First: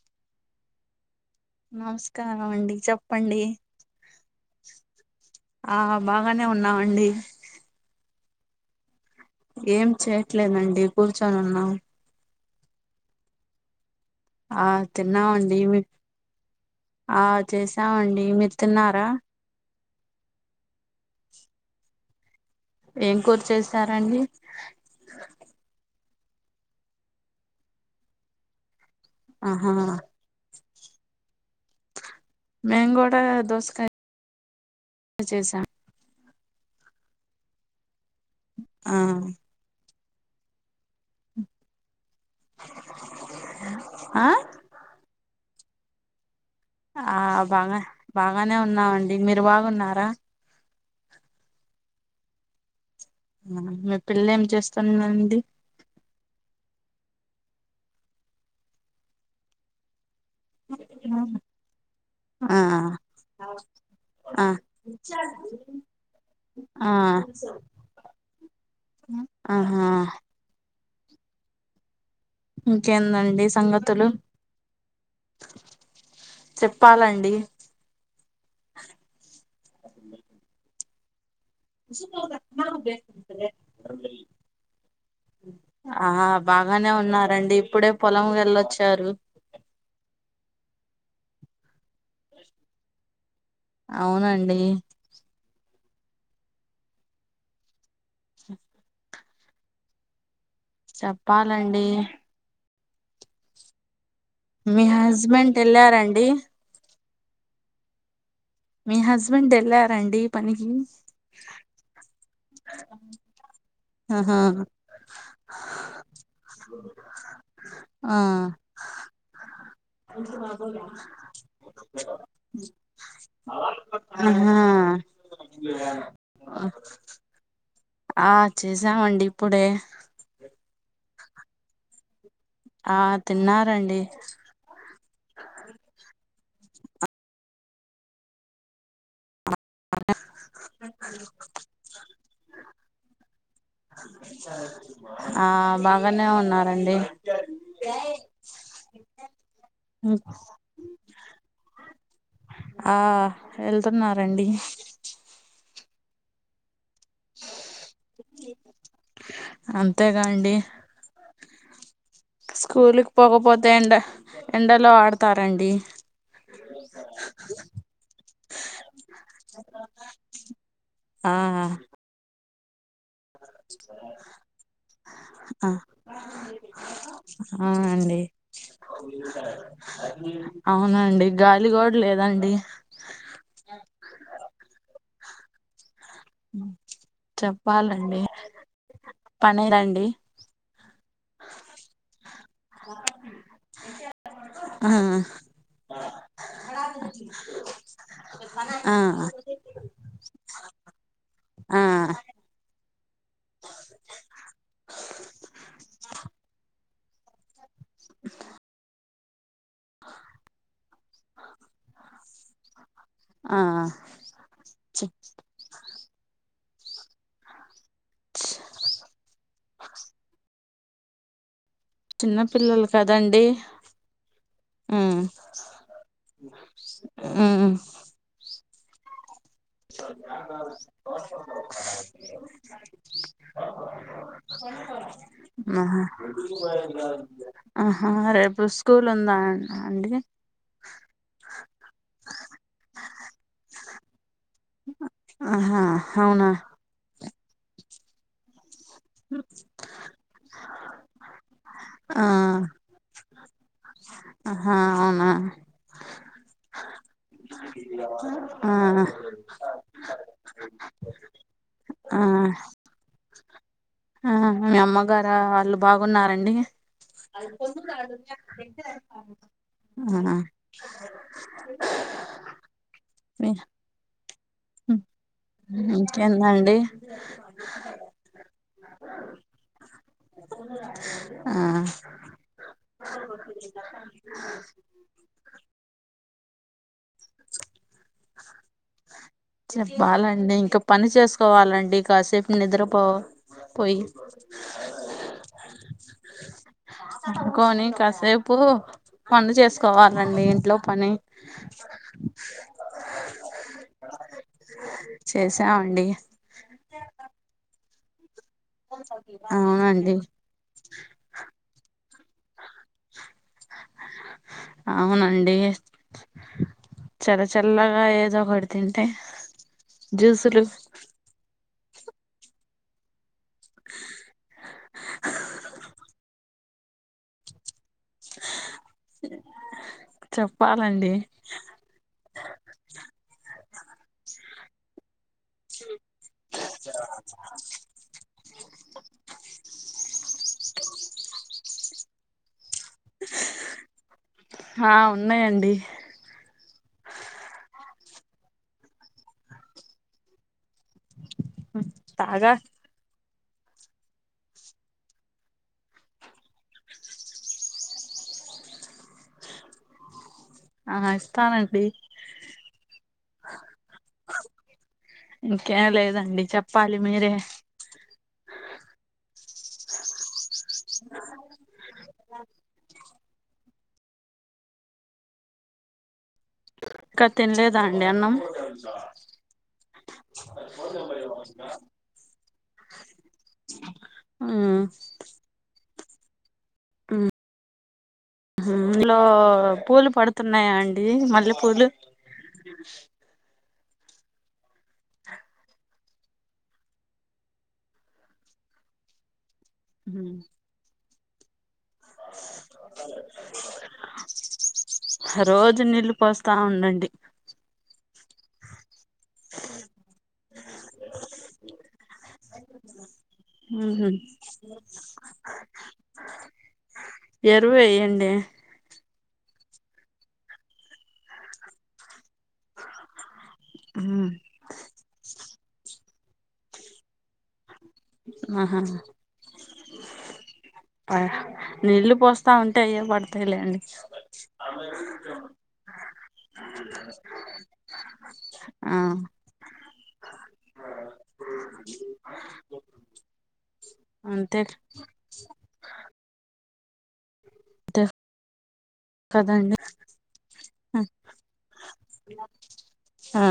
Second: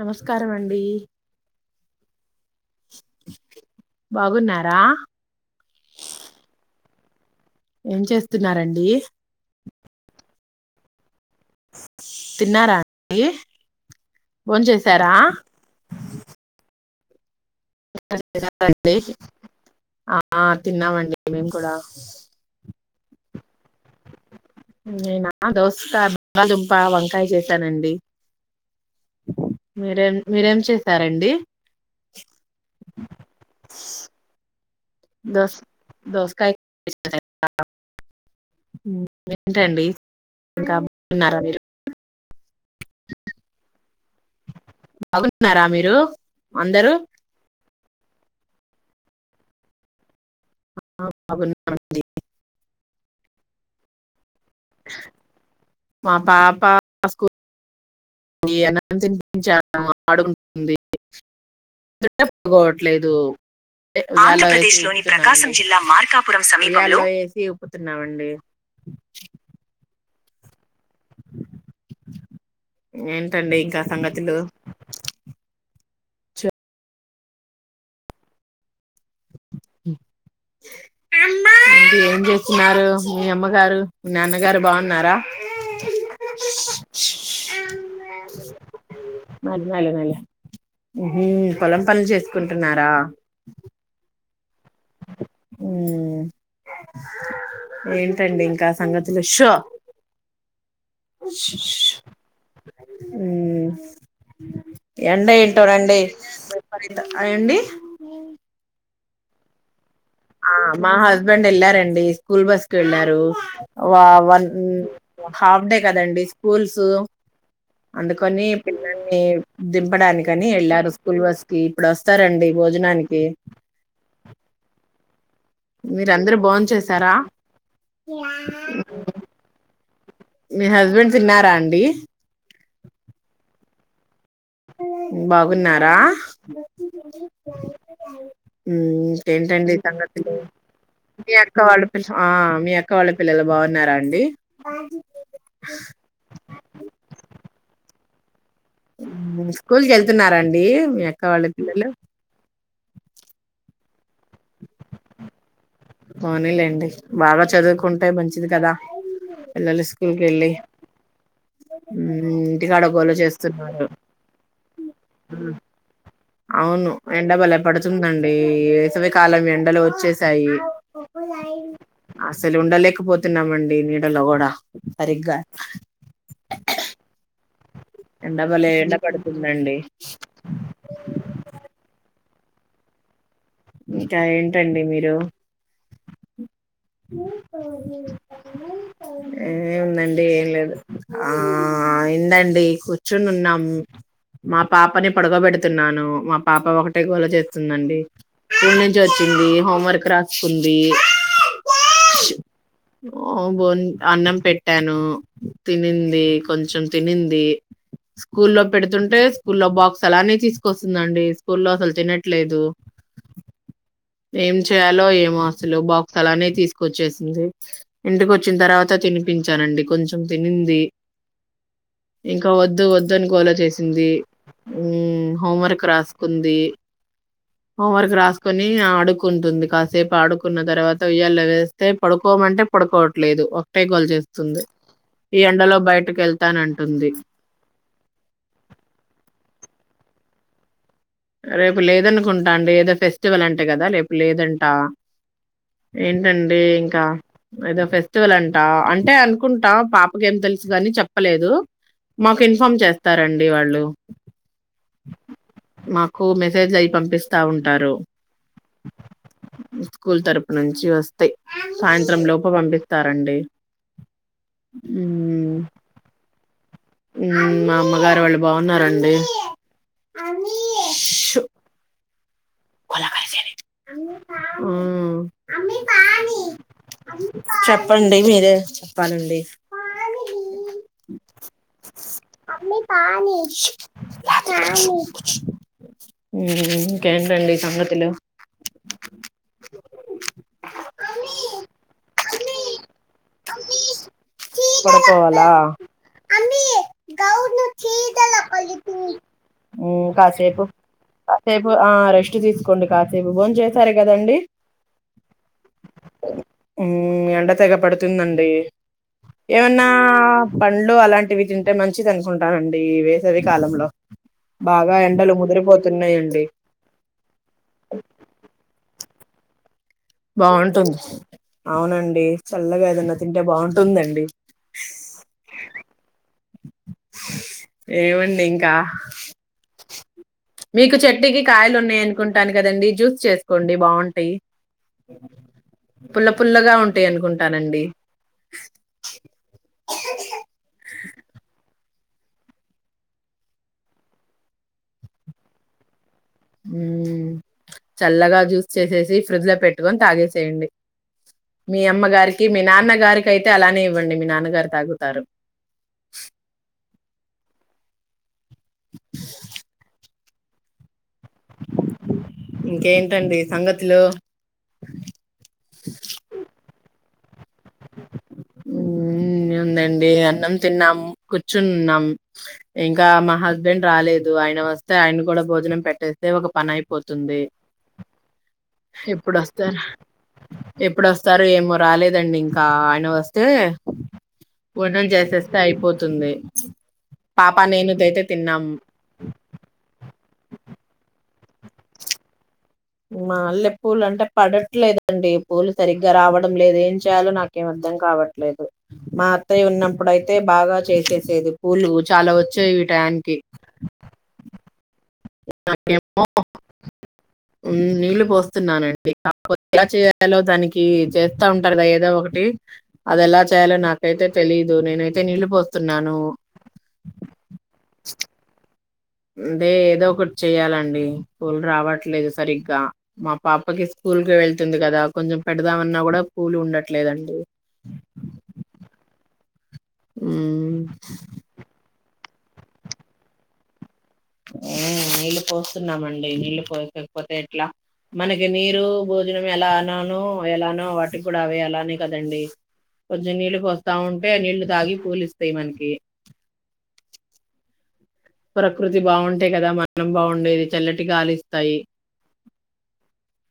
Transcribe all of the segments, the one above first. నమస్కారమ అండి నమస్కారం చ అండి చెప్పండి బాగున్నారా ఆ బాగానే ఉన్నామండి ప్స్తున్నారండి ఏం చేయట్లేదండిర్ చనన్నా తిన్నారా ఆ భోంచేశారా తిన్నావండి ఆ చేసామండి మీరు డి తిన్నారా ఆ తిన్నామండి మేము కూడా ఏం కూర్ చేసారండి బందుంపా వంకాయ చేశానండి ఆహా మీర మీరం చే స్తారండి మ్యాంగోట దోసకా దస్ దస్ ఆ ఏంటండి ఇకా ఉన్నారా మీరు అ ఆ న్నారా మీరు అందరూ ఆబాగా బాగానే ఉన్నామండి మీరు బాగున్నారా బబ మ పిల్లం మా పాపా స్ అన తనిపించాను డుగుంటుందివట్లేదుంల్లా ఆ ఆ మార్పు ఆ ఒప్పుతున్నామండి ఆహా ఇంకేందండి ఏంటండి ఇంకా సంగతులు చెప్పాలండి ఆ అమ్మగారు మీ నాన్నగారు బాగున్నారా ఆహా బాగానే ఉన్నారండి ఇప్పుడే పొలం వెళ్ళొచ్చారు ఉ పొలం పనులు చేసుకుంటున్నారా అవునండి డి ఏంటండి ఇంకా సంగతులు షో చెప్పాలండి ఉమ్ మీ ఎండ హస్బెండ్ ఏంటోనండి వెళ్లారండి విపరీత అండి మీ హస్బెండ్ ఎలా ఆ మా హస్బెండ్ వెళ్లారండి స్కూల్ బస్ కి వెళ్ళారు ఆహా వన్ హాఫ్ డే కదండి స్కూల్స్ ఆ అందుకని పిల్లల్ని దింపడానికని వెళ్ళారు స్కూల్ బస్ కి ఇప్పుడు వస్తారండి భోజనానికి హా మీరందరుూ బోం చేసారా ఆ చేసామండి ఇప్పుడే మీ తిన్నారా అండి ఆ తిన్నారండి బాగున్నారా ఉమ్ ఏంటండి సంగతులు మీ అక్క వాళ్ళ పిల్ల మీ అక్క వాళ్ళ పిల్లలు బాగున్నారా అండి ఆ బాగానే ఉన్నారండి స్కూల్ కి కెళ్తున్నారండి మీ అక్క వాళ్ళ పిల్లలు ఆ వెళ్తున్నారండి పోనీ లేండి బాగా చదువుకుంటే మంచిది కదా పిల్లలు స్కూల్కి అంతేగా వెళ్ళి అండి ఇంటికాడ గోల స్కూల్కి పోకపోతే చేస్తున్నారు ఎండ ఎండలో ఆడతారండి అవును ఎండ బలపడుతుందండి వేసవి కాలం ఎండలు వచ్చేసాయి ఆ అసలు ఉండలేక పోతున్నామండి నీడలో కూడా సరిగ్గా అవునండి ఎండబలే ఎండ పడుతుందండి అవునండి గాలి గూడ లేదండి అ ఇంకా ఏంటండి మీరు చెప్పాలండి పనేదండి ఏముందండి ఏం లేదు ఆ ఏందండి కూర్చొని ఉన్నాము మా ఆ పాపని పడుకోబెడుతున్నాను మా పాప ఒకటే గోల చేస్తుందండి స్కూల్ ఆ నుంచి వచ్చింది హోం వర్క్ రాసుకుంది. ఆ ఈ [inaudible] ఓ బోన్ అన్నం పెట్టాను తినింది కొంచెం తినింది. స్కూల్లో పెడుతు అంటే స్కూల్లో బాక్స్ అలా అనే తీసుకొస్తుందండి స్కూల్లో అసలు తినట్లేదు. ఆ ఏం చి చేయాలో ఏమో అసలు బా అలానే తీసుకొచ్చేసింది ఇంటిక వచ్చిన తర్వాత తినిపించానండి కొంచెం తినింది. చిన్న ఇంకా వద్దు పిల్లలు వద్దు అని కదండి గోలా చేసింది, ఉమ్ హోంవర్క్ రాసుకుంది. ఉమ్ రాసుకొని ఆ అడు ఉయ్యాల వేస్తే పడుకోమంటే పడుకోవట్లేదు ఒకటే గోల చేస్తుంది ఈ ఎండలో ఆహా బయటకు వెళ్తానంటుంది ఆహా రేపు స్కూల్ ఉందా అందుకే రేపు లేదనుకుంటా అండి ఏదో ఫెస్టివల్ అంటే కదా రేపు లేదండి ట ఆహా అవునా ఏంటండి ఇంకా ఏదో ఫెస్టివల్ అంటా అంటే అనుకుంట పాపకి ఏం తెలుసు గాని చెప్పలేదు మాకు ఇన్ఫార్మ్ చేస్తారు. హా అవునా మాకు మెసేజ్ అయి పంపిస్తా ఉంటారు ఆ స్కూల్ తరపు నుంచి వస్తే సాయంత్రం ఆ లోప పంపిస్తారు. అండీ ఆ మీ అమ్మగారా వాళ్ళు బాగున్నారండి. మ్మ్ మా అమ్మగారు వాళ్ళు బాగున్నారండి హా కలా క ఇంకేందండి చెప్పండి మీరే చెప్పాలండి ఆ ఇంకేండి చెప్పాలండి ఇంకా పని చేసుకోవాలండి కాసేపు నిద్రపో పోయి చీదల అమ్మీ గౌను పడుకోని చీదల కాసేపు పలుతుంది పడు ఉమ్ చేసుకోవాలండి ఇంట్లో పని. తీకోండి కాసేపు బో చేసారు కదండి చేసామండి ఎండ తెగ పడుతుందండి ఏమన్నా అవునండి పండ్లు అలాంటివి తింటే మం మంచిధి అనుకుంటానండి వేసవి కాలంలో బాగా ఎండలు ముదిరిపోతున్నాయండి చెల్లచల్లగా ఏదో ఒకటి అ తింటే జ్యూసులు బావుంటుంది అవునండి చల్లగాదన్న తింటే బాగుంటుందండి ఏమండి ఇంకా మీకు చెప్పాలండి చెట్టుకి కాయలు ఉన్నాయి అనుకుంటాను కదండి జ్యూస్ చేసుకోండి బాగుంటాయి పుల్ల పుల్లగా ఉంటాయి అనుకుంటానండి ఆ ఉన్నాయండి ఉ చల్లగా జ్యూస్ చేసేసి ఫ్రిడ్జ్ లో పెట్టుకొని తాగేసేయండి మీ అమ్మగారికి తాగా మీ నాన్నగారికి యితే అలానే ఇవ్వండి మీ నాన్నగారు తాగుతారు ఆ చెస్తానండి ఇంకేంటండి సంగతులు ఇంకేం లేదండి చెప్పాలి స మేర ఉ ఉందండి అన్నం తిన్నాం కూర్చున్నాం ఇ ఇకా మా హస్బెండ్ రాలేదు ఆయన వస్తే ఆయన కూడా భోజనం పెట్టేది అదే ఒక పన ఇంకా అయిపోతుంది తినలేదా అండి అన్నం ఎప్పుడుొస్తారు ఎప్పుడుొస్తారు ఏమో రాలేదండి ఇంకా అయన వస్తే ఉమ్, [unintelligible] చేస్తేస్తే అయి అపోతుంది పాప నేను అయితే ఇలో పూలు పడు తున్నాయి అండి మల్లెపూలు మా [unintelligible] పూలు అంటే పడట్లేదండి పూలు సరిగ్గా రావడం లేదు ఏం చేయాలో నాకేం అర్ధం కావట్లేదు మా ఉన్నప్పుడు ఉమ్. అయితే బాగా చేసింది చేదు పూలు చాలా వచ్చాయి వ టయానికి రోజు నీళ్ళు పోస్తా ఉండండి నీళ్లు పోస్తున్నానం [unintelligible] ఎలా చేయాలో దానికి ఈ జేత్తా ఉంటారు కదా ఏదో ఒకటి అది ఎలా చేయాలో ఉహు నాకైతే తెలీదు నేనైతే నీళ్ళుపోస్తున్నాను. ఎరువు వేయండి దే ఏదో ఒకటి చెయ్యాలండి పూలు రావట్లేదు సరిగ్గా మా పాపకి స్కూల్ ఉమ్ కి వెళ్తుంది కదా కొంచెం పెడదామన్నా కూడా పూలు ఉండట్లేదండి ఆహా హ్మ్. ఆహ్ నీళ్ళు పోస్ తా ఉంటే అయే పడతాయిలేండి ఉ నీళ్ళు పోస్తున్నామండి నీళ్ళు పోయకపోతే ఎట్లా, మనకి నీరు ఆ భోజనం ఎలా అననో ఎలానో వాటికి కూడా అవే అలానే కదండి. కొద్దిగ నీళ్ళు పోస్ తా ఉంటే అంతే నీళ్లు తాగి పూలిస్తాయి మనకి తే ప్రకృతి బాగుంటే కదా మనం బాగుండేది చల్లటి గాలిస్తాయి. ఆ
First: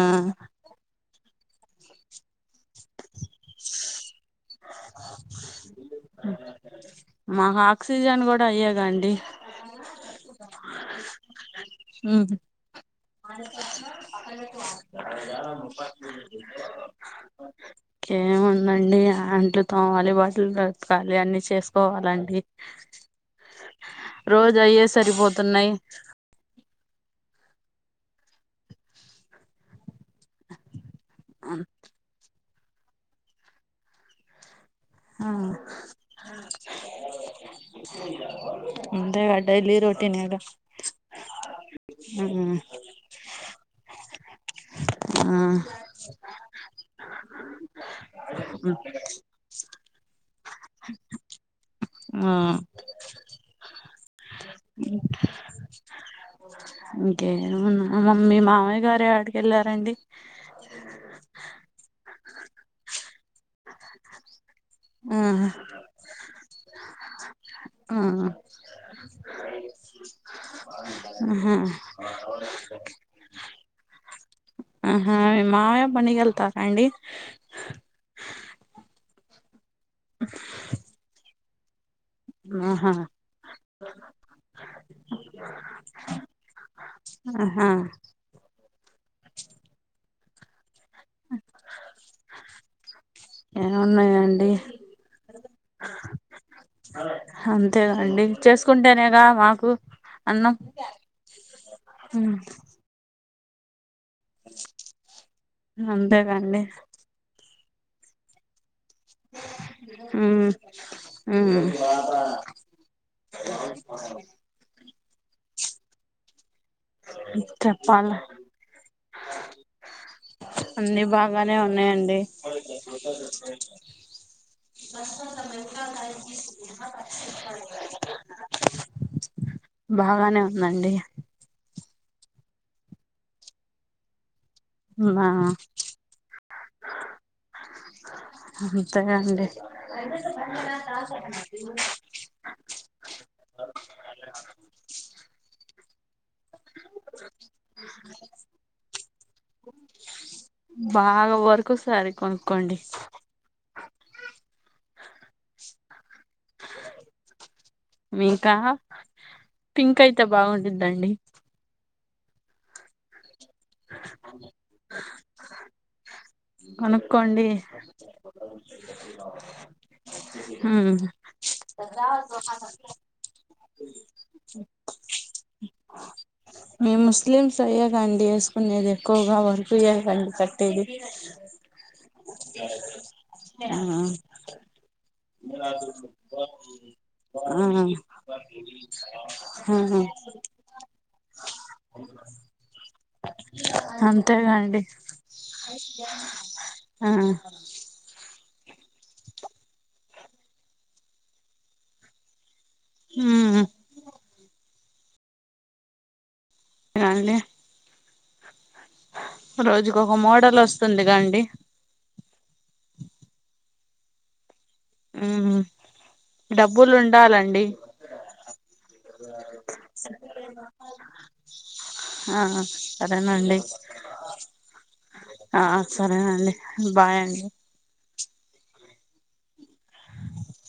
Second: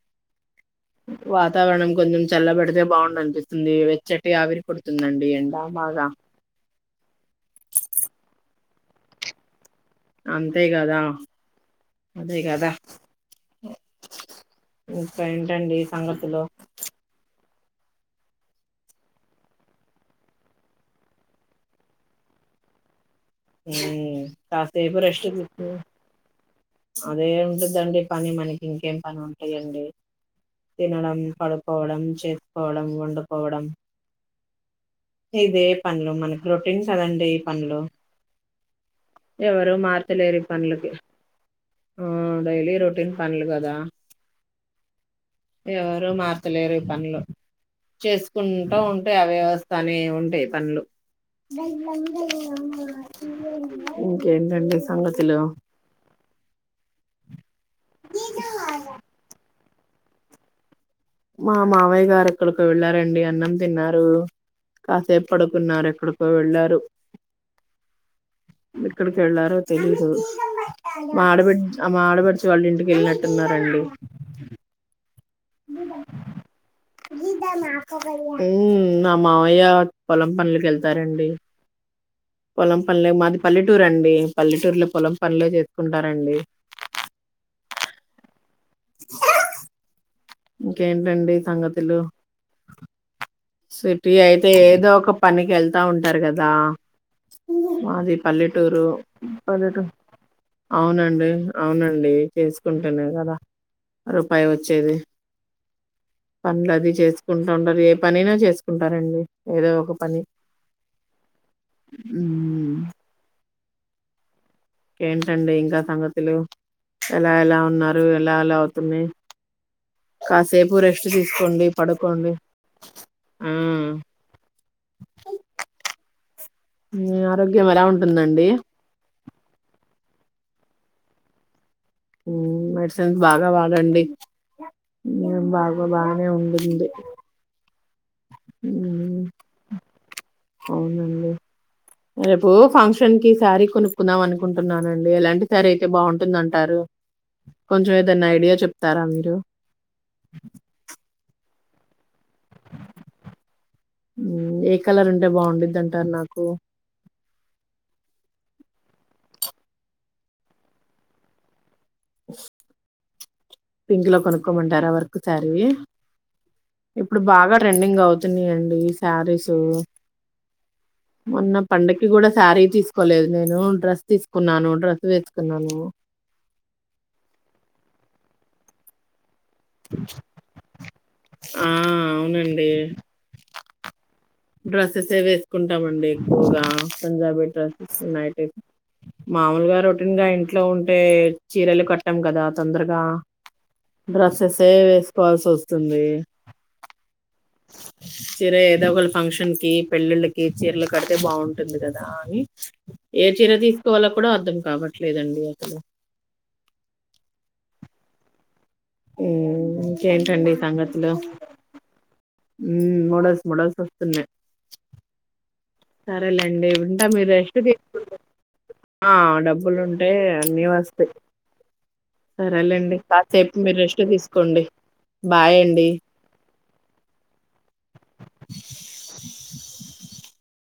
వాతావరణం కొంచెం చల్లబడుతు ఏం బాగుం అనిపితుంది వెచ్చటి ఆవిరి పడుతుందండి ఎండా బాగా గుంఢీ అంతే కదా అ అదే కదా ఇంకా ఏంటండి సంగతులు కేముందండి ఆంట్లుతో వాలి బాటిలు బ్రతకాలి అన్ని చేసుకోవాలండి రోజు అయ్యే కాస్తపు రష్ట సరిపోతున్నాయి అదే ఉంటందండి పని మనకి ఇంకేం పని ఉంటాయండి తినడం పడుకోవడం చే పోవడం వం పోవడం ఇదే పనులు మన ప్రొటీన్స్ అదండి ఈ పనులు అంతేగా ఎవరు డైలీ మార్తలేరు రొటీనేగా పనులకి ఆ డైలీ రొటీన్ పనులు కదా ఆ ఎవరు మార్చలేరు ఈ పనులు చేసుకుంటూ ఉంటాయి అవ్యవస్థ అనే ఉంటాయి పనులు ఇంకేంటండి సంగతులు ఇకే మమ్మీ మావ గర ఆడు గల రండి మా మావయ్య గారు ఎక్కడికో వెళ్ళారండి. అన్నం తిన్నారు. ఆ కాసేపు పడుకున్నారు ఎక్కడికో వెళ్ళారు ఆ ఎక్కడికి వెళ్ళారో తెలిదు మా ఆహా ఆడబడి మా ఆడబడచు వాళ్ళు ఇంటికి వెళ్ళినట్టున్నారండి. ఆ మీ మావయ్య పనీకి వెళ్తారా అండి ఉమ్ నా మావయ్య పొలం పనులకి వెళ్తారండి పొలం ఆహా పనులే మాది పల్లెటూరు అండి పల్లెటూరులో పొలం పనులే చేసుకుంటారండి. ఆహా ఇంకేంటండి సంగతులు. సిటీ అయితే ఏమున్నాయండి ఏదో ఒక పనికి వెళ్తా ఉంటారు కదా మాది అంతేనండి పల్లెటూరు చేసుకుంటేనేగా మాకు పల్లెటూరు అన్నం అవునండి అవునండి చేసుకుంటే [unintelligible] రూపాయి వచ్చేది అంతేకండి పన్లు అది చేసుకుంటు. వండర్ పని నా చేసు కుంటారండి ఏదో ఒక పని ఉమ్ ఉమ్ ఏంటండి ఇంకా సంగతులు ఎలా ఎలా ఉన్నారు చెప్పాలా ఎలా అలా అవుతున్నాయి. కాసేపు అన్ని రెస్ట్ బాగానే తీసుకోండి ఉన్నాయండి. పడుకోండి ఆ మీ ఆరోగ్యం ఎలా ఉంటుందండి బాగానే ఉందండి మెడిసిన్స్ బాగా వాడండి మా బాగా బానే ఉంటంది అంతేనండి అవునండి రేపు ఫంక్షన్ కి శారీ కొనుక్కుందాం అనుకుంటున్నానండి ఎలాంటి సారీ అయి అయితే బాగుంటుంద అంటారు కొంచెం ఏదైనా ఐడియా చెప్త వస్తారా మీరు అకు సారి కొనుకండి ఏ కలర్ ఉంటే బాగుడుది అంటారు నాకు మీకా పింక్ అయితే బాగుంటందండి. పింక్ లో కొనుక్కోమంటారా వర్క్ శారీ ఇప్పుడు కనుక్కోండి బాగా ట్రెండింగ్ అవుతున్నా అండి శారీస్. మ్మ్ మొన్న పండకి కూడా శారీ తీసుకోలేదు నేను డ్రస్ తీసుకున్నాను డ్రస్ వేసుకున్నాను. వసుకునేది ఎక్కువగా వ కుయ్య కండి కట్టేది ఆ అవునండి ఆ సే వేసుకుంటామండి ఎక్కువగా పంజాబీ ఆ ట్రాసిన్నా మామూలుగా రొటిన్ గా ఇంట్లో ఉం అంటే చీరలు కట్టాం కదా తొందరగా డ్రస్సెస్ అంతేగాండి వేసుకోవాల్సి వస్తుంది ఆ చీర ఏదో ఒకళ ఫంక్షన్ కి పెళ్ళిళ్ళకి చీరలు కడితే బాగుంటుంది కదా అని ఏ చీర మ్మ్ తీసుకోవాలో కూడా అర్థం కాబట్ లేదండి అసలు రానీలే హ్మ్. రోజుకు ఒక ఇంకేంటండి మోడల్ వస్తుంది గండి ఉ మోడల్స్ మోడల్స్ వస్తున్నాయి మ్ హు సరేలేండి, ఉంటా మీరు రెస్ట్ [unintelligible] డబ్బులు ఉంటే అన్నీ వస్తాయి ఆ సరేలేండి సరేనండి కాసేపు మీరు రెస్ట్ తీసుకోండి ఆ బాయండి. సరేనండి బాయ్ అండి